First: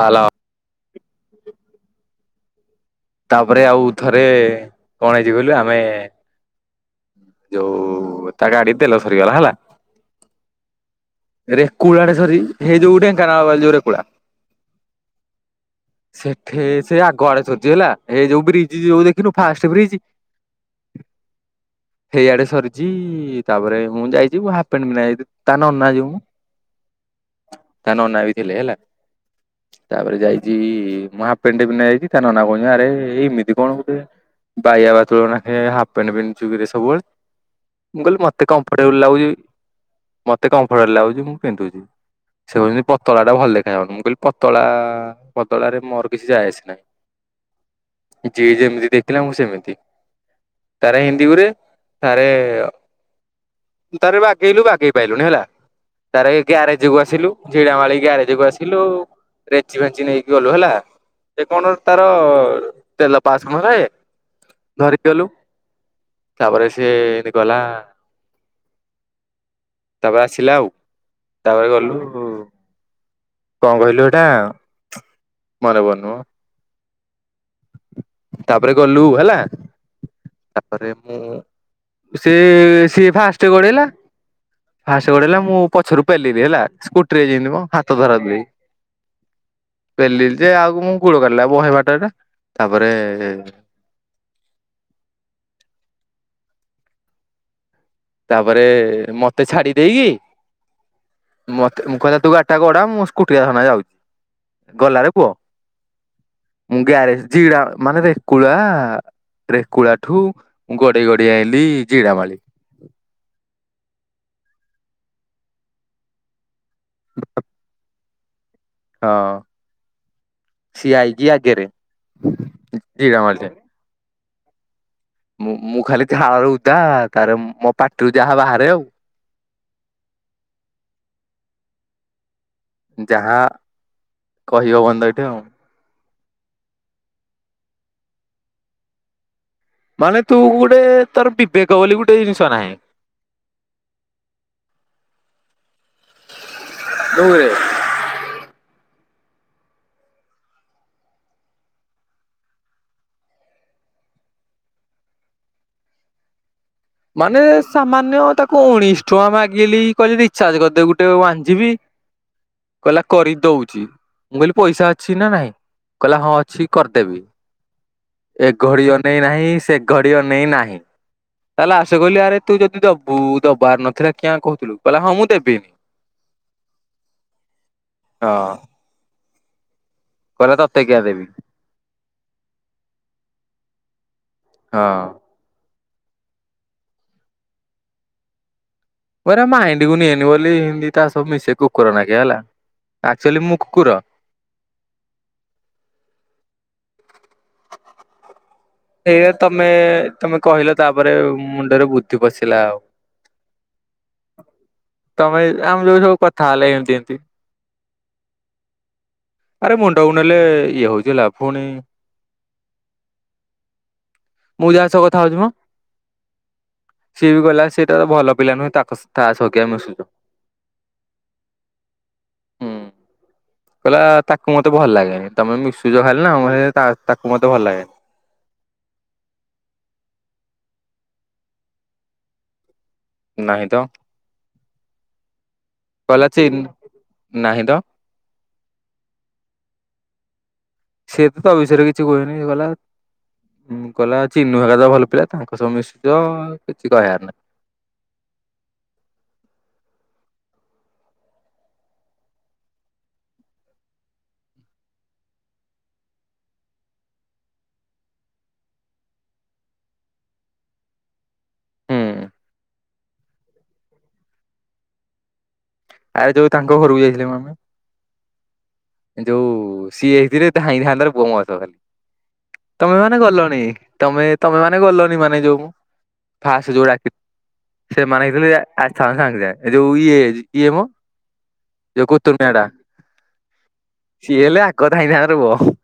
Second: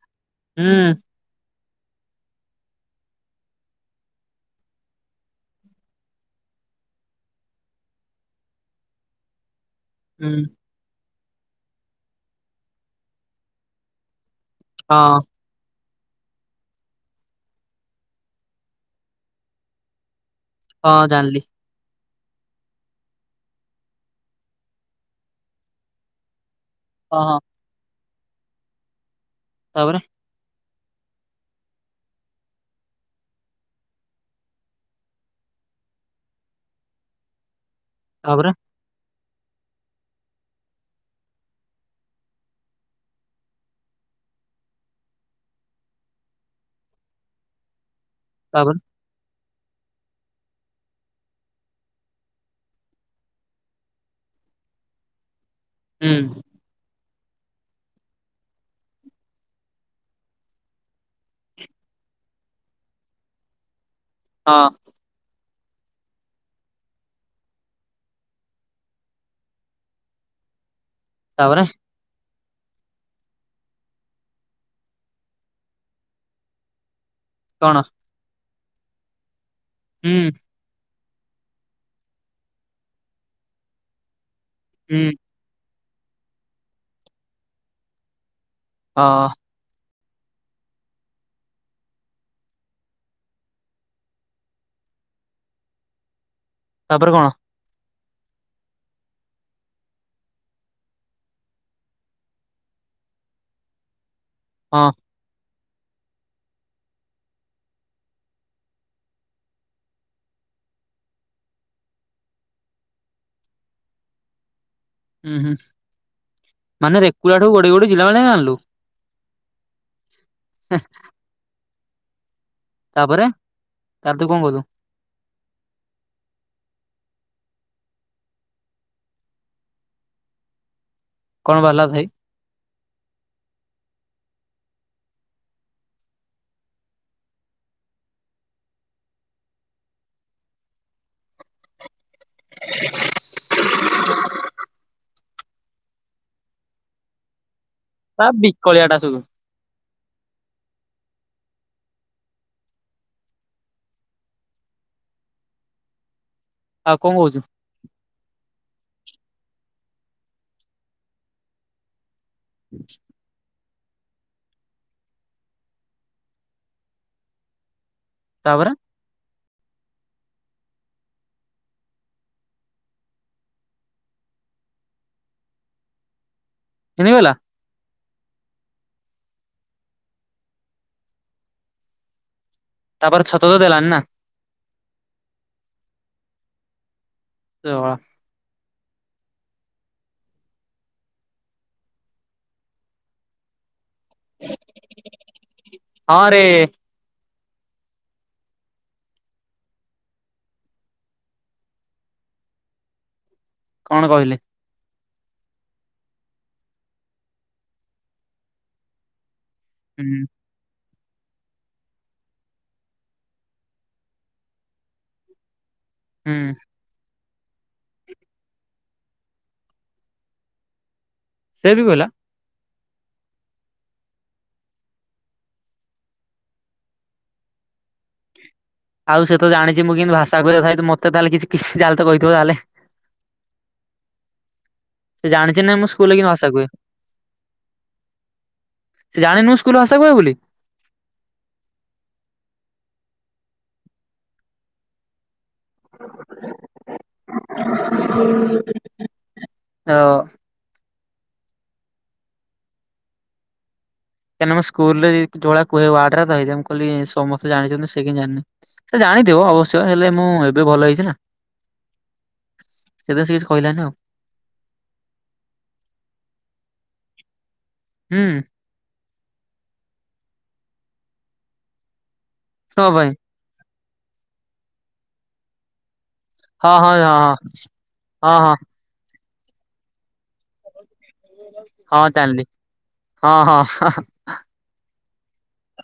Hello. ହୁଁ। ତାପରେ ଆଉ ଥରେ କଣ ହେଇଚି କଇଲୁ ଆମେ। ଯୋଉ ତା ଗାଡି ତେଲ ସରିଗଲା ହେଲା। ହୁଁ। ରେକୁଳା ଡେ ସରି ହେଇ ଯୋଉ ଢେଙ୍କାନାଳ ପାଖେ ଯୋଉ ରେକୁଳା। ହଁ। ସେଠେ ସେ ଆଗ ଆଡେ ସରିଛି ହେଲା। ହେ ଯୋଉ ବ୍ରିଜ ଯୋଉ ଦେଖିନୁ ଫାଷ୍ଟ ବ୍ରିଜ୍। ହଁ ଜାଣିଲି। ସେଇଆଡ଼େ ସରିଛି ତାପରେ ମୁଁ ଯାଇଛି ମୁ ହାଫ୍ ପେଣ୍ଟ ପିନ୍ଧା ଯାଇଚି ତା ନନା ଯେଉଁ। ହଁ ହଁ। ତା ନନା ବି ଥିଲେ ହେଲା ତାପରେ ଯାଇ। ଚି ମୁଁ ହାପ ପେଣ୍ଟେ ଟେ ପିନ୍ଧା ଯାଇଛି ତା ନନା କହୁଚନ୍ତି ଆରେ। ଏ ଏମିତି କଣ ଗୋଟେ ବାଇଆ ବାତୁଳ ନେଖେ ହାପ ପେଣ୍ଟ ପିନ୍ଧୁଚୁ କିରେ ସବୁ ବେଳେ। ମୁଁ କଇଲି ମତେ ତାପରେ କମ୍ଫଟେବୁଲ ଲାଗୁଛି ମତେ କମ୍ଫର୍ଟେବଲ ଲାଗୁଛି ମୁଁ ପିନ୍ଧୁଛି। ସେ କହୁଛନ୍ତି ପତଳାଟା ଭଲ ଦେଖା ଯାଉନୁ ମୁଁ କହିଲି ପତଳା ପତଳାରେ ମୋର କିଛି ଯାଏ ଆସେ ନାହିଁ। ଯିଏ ତାପରେ ଯେମିତି ଦେଖିଲା ମୁଁ ସେମିତି ତାରେ ଇଁତି ଗୁରେ ତାରେ। ତାରେ ବାଗେଇଲୁ ବାଗେଇ ପାଇଲୁନି ହେଲା ହୁଁ ତାରେ ଗ୍ୟାରେଜ କୁ ଆସିଲୁ। ଝିଡା ମାଳି ଗ୍ୟାରେଜ କୁ ଆସିଲୁ ରେଞ୍ଚି ଫେଞ୍ଚି ନେଇକି ଗଲୁ ହେଲା। ଏ କଣ ଗୋଟେ ତାର ତେଲ ପାସ କଣ ଥାଏ। ହଁ। ଦେଲୁ ତାପରେ ସିଏ ଏଁତି ଗଲା। ତାପରେ ଆସିଲା ଆଉ ତାପରେ ଗଲୁ। କଣ କହିଲୁ ହେଇଟା ମନେ ପଡୁନି ମ। କଣ। ତାପରେ ଗଲୁ ହେଲା। ହୁଁ। ତାପରେ ମୁଁ ସେ ସିଏ ଫାଷ୍ଟ ଗଢେଇଲା। ହୁଁ ଫାଷ୍ଟ ଗଡେଇଲା ମୁଁ ପଛରୁ ପେଲିିଲି ହେଲା ସ୍କୁଟିରେ ଯିଁତି ମ ହାତ ଧରା ଧରି ହେଇ। ହଁ। ପେଲିଲି ଯେ ଆଗୁ କୁ ମୋ ଗୋଡ କାଟିଲା ବହେ ବାଟ ହେଟା ତାପରେ। ତାପରେ କଣ। ତାପରେ ମତେ ଛାଡି ଦେଇକି। ମତେ ମୁଁ କଇଲା ତୁ ଗାଡି ଟା ଗୁଡା ମୁଁ ସ୍କୁଟି ଟା ସମାଳି ଯାଉଛି। ହଁ ଗଲାାରେ ପୁଅ ମୁଁ ଗ୍ୟାରେଜ ଜିଡା ମାନେ ରେକୁଳା। ରେକୁଳା ଠୁ ମୁଁ ଗଡେଇ ଗଡେଇ ଆଇଲିି ଜିଡାମାଳି। ଉୁଁ ହୁଁ ମାନେ ରେକୁଳା ଠୁ ଗଡେଇ ଗଡେଇ ଜିଡାମାଳି ଯାକେ ଆଣିଲୁ। ହଁ ସିଏ ଆଇକି ଆଗେରେ। ତାପରେ ତାରେ ତୁ କଣ କଲୁ। ମୁଁ ମୁଁ ଖାଲି ଝାଳରେ ଉଦା ତାରେ ମୋ ପାଟିରୁ ଯାହା ବାହାରେ ଆଉ। କଣ ବାହାରିଲା ଥାଇ। ଯାହା କହି ହବନି ତ ଏଠେ ଆଉ। ମାନେ ତୁ ଗୁଟେ। ତୋର ବିବେକ ବୋଲି ଗୋଟେ ଜିନିଷ ନାହିଁ। ଢୁଙ୍ଗୁରେ। ତା ବିକଳିଆ ଟା ସୁଦୁ। ଆଉ କଣ କହୁଛୁ ମାନେ ସାମାନ୍ୟ ତାକୁ ଉଣେଇଶି ଟଙ୍କା ମାଗିଲି, କଇଲି ରିଚାର୍ଜ କରିଦେ ଗୋଟେ ୱାନ୍ ଜି ବି କହିଲା କରିଦଉଛି। ମୁଁ କହିଲି ପଇସା ଅଛି ନା ନାଇଁ, କହିଲା ହଁ ଅଛି କରିଦେବି। ଏ ତାପରେ ଘଡି ଅନେଇ ନାହିଁ, ସେ ଘଡି ଅନେଇ ନାହିଁ। ତାହେଲେ ଆସେ କହି ଆରେ ତୁ ଯଦି ଦବୁ ଦବାର ନଥିଲା କିଆଁ କହୁଥିଲୁ, କହିଲା ହଁ ମୁଁ ଦେବି। [unintelligible] ହଁ। କହିଲା ତତେ କିିଆଁ ଦେବି? ତାପରେ ସତକୁ ଦେଲାନି ନା? ହଁ। [unintelligible] ପରା ମାଇଣ୍ଡିକୁୁ ନିଏନି ବୋଲି, ହିନ୍ଦୀ ତା ସହ ମିଶେ କୁକୁର ନାଗେ ହେଲା ଆକ୍ଚୁଆଲି ମୁଁ କୁକୁର। ହଁରେ। ଏଇରା ତମେ, ତମେ କହିଲ ତାପରେ ମୁଣ୍ଡରେ ବୁଦ୍ଧି ପଶିଲା ଆଉ। କଣ କହିଲି? ତମେ, ଆମେ ଯୋଉ ସବୁ କଥା ହେଲା ଏମିତି ଏମିତି। ଆରେ ମୁଣ୍ଡକୁ ହୁଁ ନେଲେ ଇଏ ହଉଚି ହେଲା, ଫୁଣି ମୁଁ ଯାହା ସହ କଥା ହଉଛି ମ ହୁଁ। ସିଏ ବି କହିଲା ସେଇଟା ତ ଭଲ ପିଲା ନୁହେଁ, ତାଙ୍କ ତା ସହ କିଆ ମିଶୁଚୁ। ସେ ବି କହିଲା। ହୁଁ। କହିଲା ତାକୁ ମତେ ଭଲ ଲାଗେନି, ତମେ ମିଶୁଚ ଖାଲି ନା ତାକୁ ମତେ ଭଲ ଲାଗେନି। ଆଉ ସେ ତ ଜାଣିଛି ମୁଁ କିନ୍ତୀ ଭାସା କହେ, ତଥାପି ମୋତେ [unintelligible] ତାହେଲେ କିଛି କହିଥିବ ତାହେଲେ? ନାହିଁ ତ ସେ ଜାଣିଛି ନାଇଁ ମୁଁ ସ୍କୁଲ କହିଲା କିନ୍ତି ଭାସା ଚିନ୍ କୁହେ। ନାହିଁ ତ ସେ ଜାଣିନି ମୁଁ ସ୍କୁଲରେ ଭାଷା କୁହେ ବୋଲି? ସେ ତ ତୋ ବିଷୟରେ କିଛି କୁହେନି, କଇଲା ଉଁ କଇଲା ଚିନୁ ହେରିକା ତ ଭଲ ପିଲା। ତାଙ୍କ ସହ ମିଶୁଥିବ କିଛି କହିଆର ନାହିଁ। ହଁ। କାଇଁକି ନା ମୁଁ ସ୍କୁଲ୍ ରେ ଯୋଉ ଭଳିଆ କୁହେ ୱାର୍ଡ଼ ଗୁରା ତ, ସେଥିପାଇଁ ମୁଁ କହିଲି ସମସ୍ତେ ଜାଣିଛନ୍ତି ସେ କେମିତି ଜାଣିନି? ସେ ଜାଣିଥିବ ଅବଶ୍ୟ, ହେଲେ ମୁଁ ଏବେ ଭଲ ହେଇଛି ନା। ହୁଁ ସେଥିପାଇଁ ସେ କିଛି କହିଲାନି ଆଉ। ଆରେ ଯୋଉ ତାଙ୍କ ଘରକୁ ଯାଇଥିଲୁ ବା ଆମେ। ହୁଁ। ଯୋଉ ସିଏ ହେଇଥିଲେ ଧାଇଥାନ୍ତ [unintelligible] ତମେ ତୋ ତମେ ପାଇଁ ମାନେ ଗଲନି, ମାନେ ଯୋଉ ଫାଷ୍ଟ ହଁ ଯୋଉ ହଁ ହଁ ଡାକ ସେମାନେ ହଁ ହଁ ହେଇଥିଲେ ହଁ ଆସିଥାନ୍ତ ସାଙ୍ଗେ ସାଙ୍ଗେ ଯୋଉ ଇଏ, ଇଏ ମ ହଁ ଯୋଉ ଜାଣିଲି, କୁତୁନିଆ ଟା ହଁ- ହଁ। ସିଏ ହେଲେ ଆଗ ଧାଇଁ ଥାଆନ୍ତା ରେ ପୁଅ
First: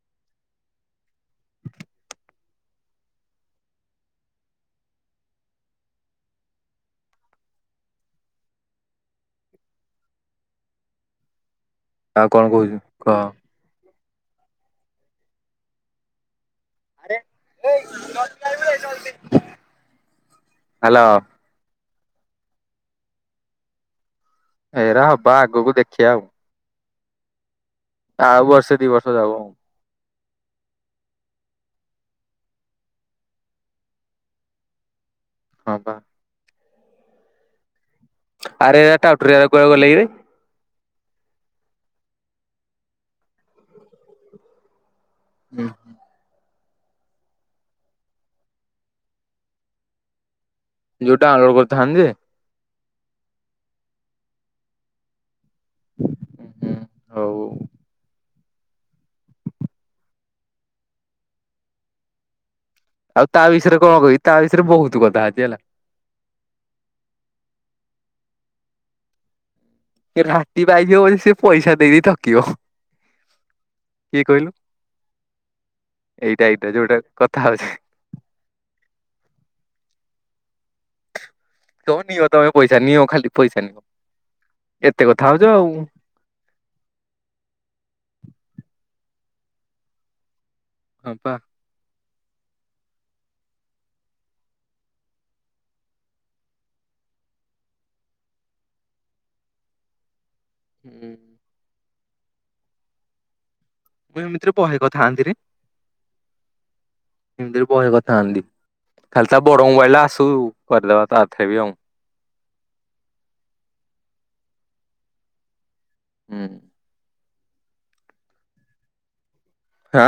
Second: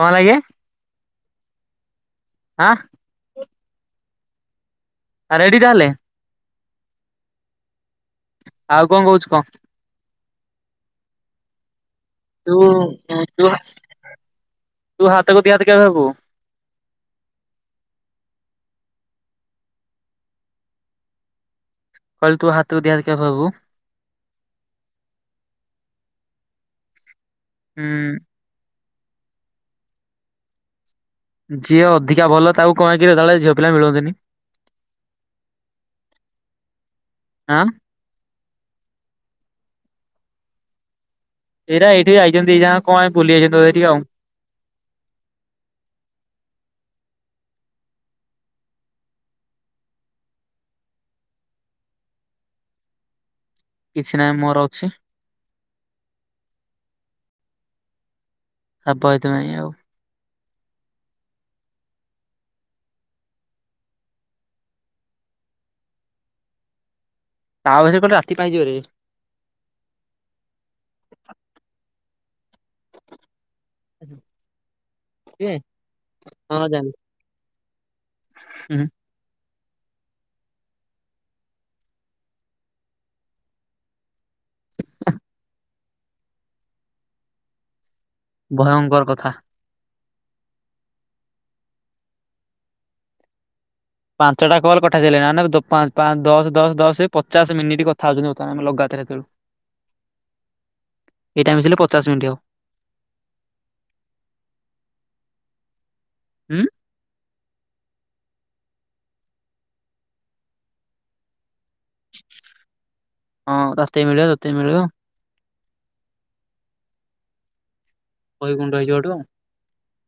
କଣ ହେଲା ଇଏ? ଆଁ। ଆ ରେଡ଼ି ତାହେଲେ। ଆଉ କଣ କହୁଛୁ କହ? ଆଉ କଣ କହୁଛୁ କହ ତୁୁ- ତୁ ହାତ, ତୁ ହାତକୁ ଦି ହାତ କେବେ ହବୁ? ହ୍ୟାଲୋ। କହିଲୁ ତୁ ହାତକୁ ଦିହାତ କେବେ ହବୁ? ଏଇରା ହବା ଆଗକୁ ଦେଖିବା ଆଉ। ହୁଁ ଆଉ ବର୍ଷେ ଦି ବର୍ଷ ଯାଉ। ଯିଏ ଅଧିକା ଭଲ ତାକୁ କଣ କିରେ, କାଳେ ଝିଅ ପିଲା ମିଳନ୍ତିନି। ହଁ ବା। ଆଁ। ଆରେ ଏ ଟାଉଟରିଆ ଗୁଡ଼ା କୁଆଡେ ଗଲେକିରେ? ଏଇରା ଏଠି ଯାଇଛନ୍ତି ଦିଯାଙ୍କ କଣ ପାଇଁ ବୁଲି ଯାଇଛନ୍ତି ତ ଏଠିକି ଆଉ। ହୁଁ ଯୋଉଟା ଅଲୋଡ କରିଥାନ୍ତି ଯେ। କିଛି ନାହିଁ ମୋର ଅଛି। ହୁଁ ହୁଁ ହଉ ହଉ। ତାପ ରେତ ନାହିଁ ଆଉ। ଆଉ ତା ବିଷୟରେ କଣ କିବି ତା ବିଷୟରେ ବହୁତୁ କଥା ଅଛି ହେଲା। ତା ବିସୟରେ କହିଲେ ରାତି ପାଇଁ ଯିବରେ ରାଟି ପାଇଯିବ ପଚକେ ସେ ପଇସା ଦେଇ ଦେଇ ଥକିବ। କିଏ କହିଲୁ ଏ ହଁ ଏଇଟାଇଟା ଜାଣିଲି ଯୋଉଟା କଥା ହଉଛି। ହୁଁ ତ ନିଅ ତମେ ପଇସା ନିଅ ଖାଲି ପଇସା ନିଅ ଏତେ କଥା ହଉଛ ଆଉ। ଭୟଙ୍କର କଥା। ହଁ ପା। ପାଞ୍ଚଟା କଲ କଥା ହୋଇସାରିଲେଣି ନା ଦଶ ଦଶ ଦଶ ପଚାଶ ମିନିଟ୍ କଥା ହଉଛନ୍ତି ଲଗାତାର। [inaudible] ହୁଁ। ଏଇଟା ମିିଶିଲେ ପଚାଶ ମିନିଟ୍ ହେବ। ମୁଁ ଏମିତିରେ ବହେ କଥା ହୁଅନ୍ତିରେ। ହୁଁ। ଏମିତିରେ ବହେ କଥା ହୁଅନ୍ତି ଖାଲି ତା ବଡ ମୋବାଇଲିଟା ଆସୁ କରିଦବା ତାଥିରେ ବି ଆଉ। ହଁ ରାସ୍ତା ମିଳିବ ତତେ ମିଳିବ। ହୁଁ। ବହି ଗୁଣ୍ଡ ହେଇଯିବ ହେଇଟୁ। ହଁ।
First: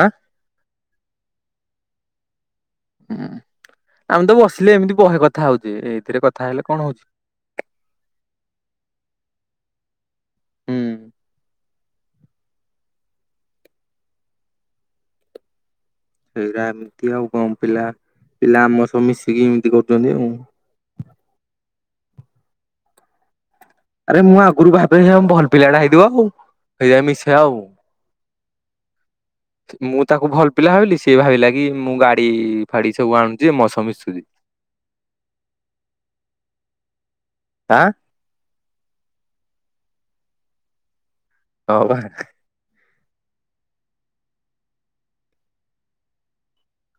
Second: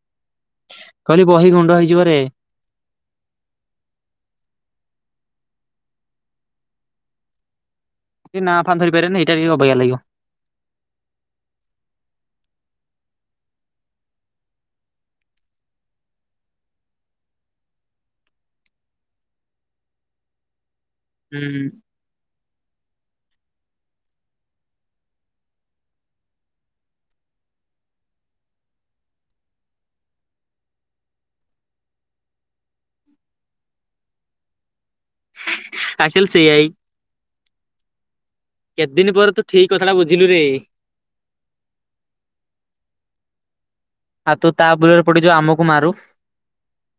କହିଲି ବହି ଗୁଣ୍ଡ ହେଇଯିବରେ। ହୁଁ ଆମେ ତ ବସିଲେ ଏମିତି ବେ କଥା ହଉଛେ ଏଇଥିରେ କଥା ହେଲେ କଣ ହଉଛି। ନା ଫା ଧରି ପାରିବାନି ଏଇଟା ବି ଅବାଗିଆ ଲାଗିବ। ହୁଁ। ସେଇଟା ଏମିତି ଆଉ କଣ ପିଲା ପିଲା ଆମ ସହ ମିଶିକି ଏମିତି କରୁଛନ୍ତି ଆଉ। ହୁଁ। ଆରେ ମୁଁ ଆଗରୁ ଭାବେ ଭଲ ପିଲା ଟା ହେଇଥିବ ଆଉ ହେଇଯାଏ ମିଶେଇ ଆଉ। ମୁଁ ତାକୁ ଭଲ ପିଲା ଭାବିଲି ସିଏ ଭାବିଲା କି ମୁଁ ଗାଡି ଫାଡି ସବୁ ଆଣୁଛି ମୋ ସହ ମିଶୁଛି। ଆକ୍ଚୃଆଲି ସେଆାଇ ଆଁ କେତେ ଦିନି ପରେ ତୁ ଠିକ୍ କଥାଟା ବୁଝିଲୁରେ? ହଁବା। ଆଉ ତୁ ତା ବୁଲରେ ପଡି ଯୋଉ ଆମକୁ ମାରୁ?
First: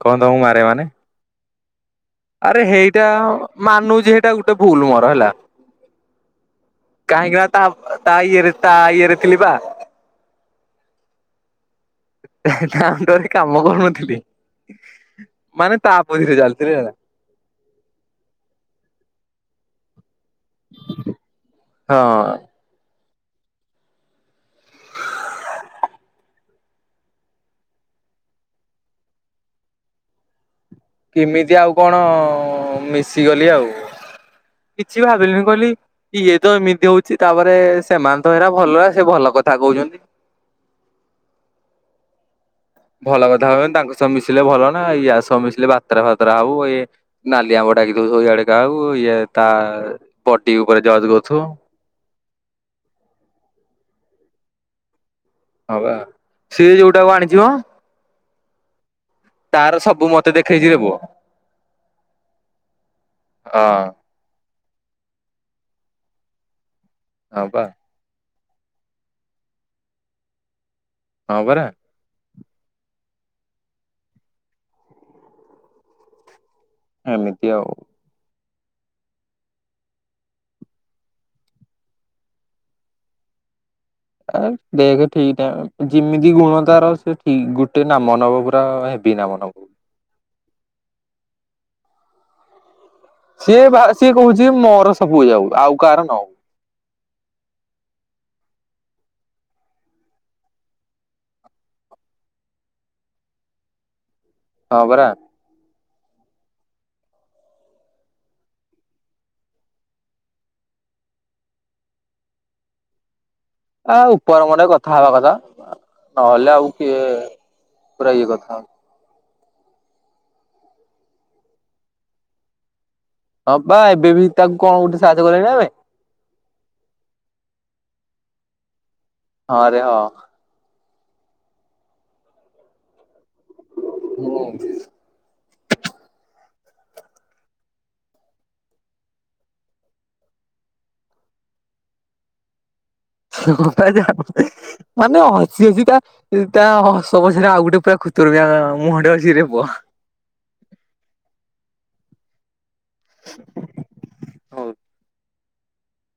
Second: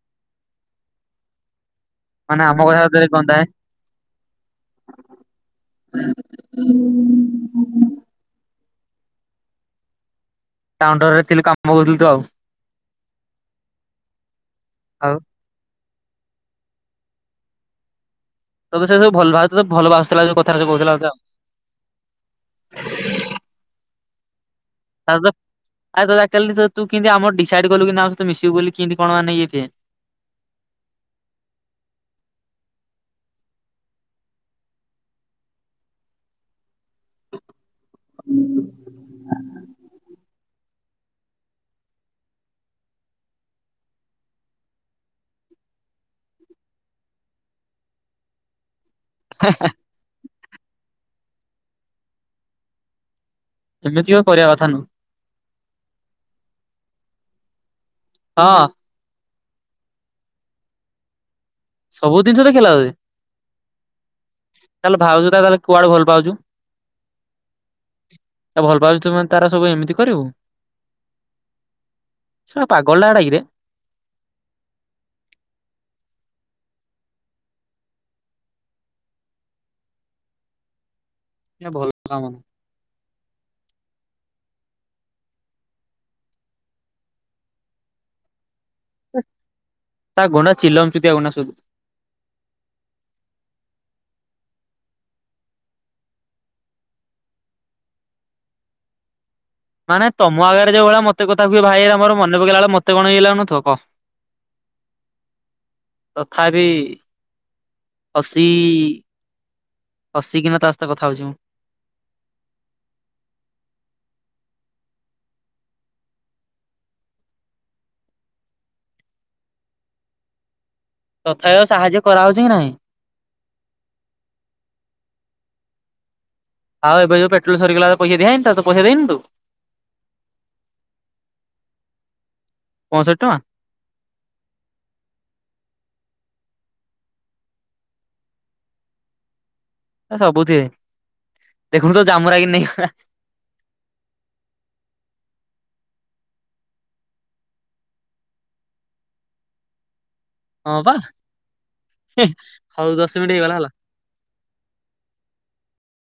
କଣ ତମକୁ ମାରେ ମାନେ ମାନେ ଆମ ଆରେ କଥା ହେଇଟା ତତେ ଗନ୍ଧାଏ। ମାନୁଛି ସେଇଟା ଗୋଟେ ଭୁଲ ମୋର ହେଲା। କାହିଁକି ନା ତା ତା ଇଏରେ ତା ଇଏରେ ଥିଲି ବା। ତା ଅଣ୍ଡରରେ ଥିଲି କାମ କରୁଥିଲି। ତା ଅଣ୍ଡରରେ କାମ କରୁନଥିଲି ଆଉ ମାନେ ତା ପରେ ଚାଲିଥିଲେ ହେଲା। ତତୋ ସେ ସବୁ ଭଲ ଭାବ ଭଲ ଭାବୁଥିଲା କଥାରେ ସ କହୁଥିଲା ଆଉ। ହଁ। ଆତ ଅକ୍ଟ୍ୟୁଲି ତୁ କିନ୍ତି ଆମର୍ ଡିସାଇଡ୍ କଲୁ ଆମ ସହିତ ମିଶିବୁ ବୋଲି କିିନ୍ତି କଣ ମାନେ ଇଏ କେମିତି ଆଉ କଣ ମିଶିଗଲି ଆଉ। କିଛି ବି ଭାବିଲିନି କହିଲି ଇଏ ତ ଏମିତି ହୋଉଛି ତାପରେ ସେମାନେ ତ ଏରା ଭଲଏ ସେ ଭଲ କଥା କୋହୁଛନ୍ତି। ଭଲ କଥା ହବେନି ତାଙ୍କ ସହ ମିଶିଲେ ଭଲ ନା। ୟାସ ମିଶିଲେ ବାତ୍ରା ଫାତ୍ରା ହେବୁ ଏ ନାଲିଆମ୍ବଡାକି ଦଉଥିବ ଇଆଡେ କାହାକୁ ଇଏ ତା ବଡି ଉପରେ ଜଯ କରୁଥିବ। ଏମିତି ଓ କରିବା କଥା ନୁହଁ। ହବା ସିଏ ଯୋଉଟାକୁ ଆଣିଚି ମ। ହଁ। ତାର ସବୁ ମତେ ଦେଖେଇଛିରେ ପୁଅ। ସବୁ ଜିନିଷ ଦେଖେଇଲା ତୋତେ ହଁ ତାହେଲେ ଭାଉଜ୍ ତାହେଲେ କୁଆଡେ ଭଲ ପାଉଛୁ। ହଁ ପା। ତା ଭଲପାଉଛୁ ତୁ ତାର ସବୁ ଏମିତି କରିବୁ। ହଁ ପରା। ସଳା ପାଗଳଟା ହେଟା କିରେ। ଏମିତି ଆଉ। ଏ ଭଲ କାମ ଆ ଦେଖ ଠିକ ଟାଇମରେ ଯେମିତି ଗୁଣ ତାର ସେ ଠିକ ଗୋଟେ ନାମ ନବ ପୁରା ହେବ। କି ନାମ ନବ? ତା ଗୋଡ଼ ଚିଲମଚୁତିଆ ଘନାଶୁତ ସିଏ ବା ସିଏ କହୁଚି ମୋର ସବୁ ଯାଉ ଆଉ କାହାର ନହଉ ମାନେ ତମ ଆଗରେ ଯୋଉଭଳିଆ ମତେ କଥାକୁହେ ଭାଇ ଏରା ମୋର ମନେପକେଇଲାବଳୁ ମତେ କଣ ଇଏ ଲାଗୁନଥିବ କହ ହଁ ପରା ତଥାପି ହସି ହସିକିନା ତାସହିତ କଥା ହଉଛି ମୁଁ ଆ ଉପର ମନେ କଥାହବା କଥା ନହେଲେ ଆଉ କିଏ ପୁରା ଇଏ କଥା ତଥା ୟ ସାହାଯ୍ୟ କରାହଉଛି କି ନାଇଁ? ହଁପା ଏବେବି ତାକୁ କଣ ଗୋଟେ ସାହାଯ୍ୟ। [unintelligible] ଆଉ ଏବେ ଯଉ ପେଟ୍ରୋଲ ସରିଗଲା ପଇସା ଦିଆହେଇନିତ ପଇସା ଦେଇନୁ ତୁ ତାକୁ ହଁରେ ହଁ ପଅଷୋଠି ଟଙ୍କା। [unintelligible] ଏ ସବୁଥିରେ ଦେଖୁନୁ ତୋ ଜାମୁରା କେମିତି ନେଇଗଲା। [unintelligible] ମାନେ ହସି ହସିକା ତା ହସ ପଛରେ ଆଉ ଗୋଟେ ପୁରା ଖୁତୁୁରୁମିଆଁ ମୁହଁଟେ ଅଛି ରେ ପୁଅ। ହଁପା ହଉ ଦଶ ମିନିଟ ହେଇଗଲା ହେଲା ହଉ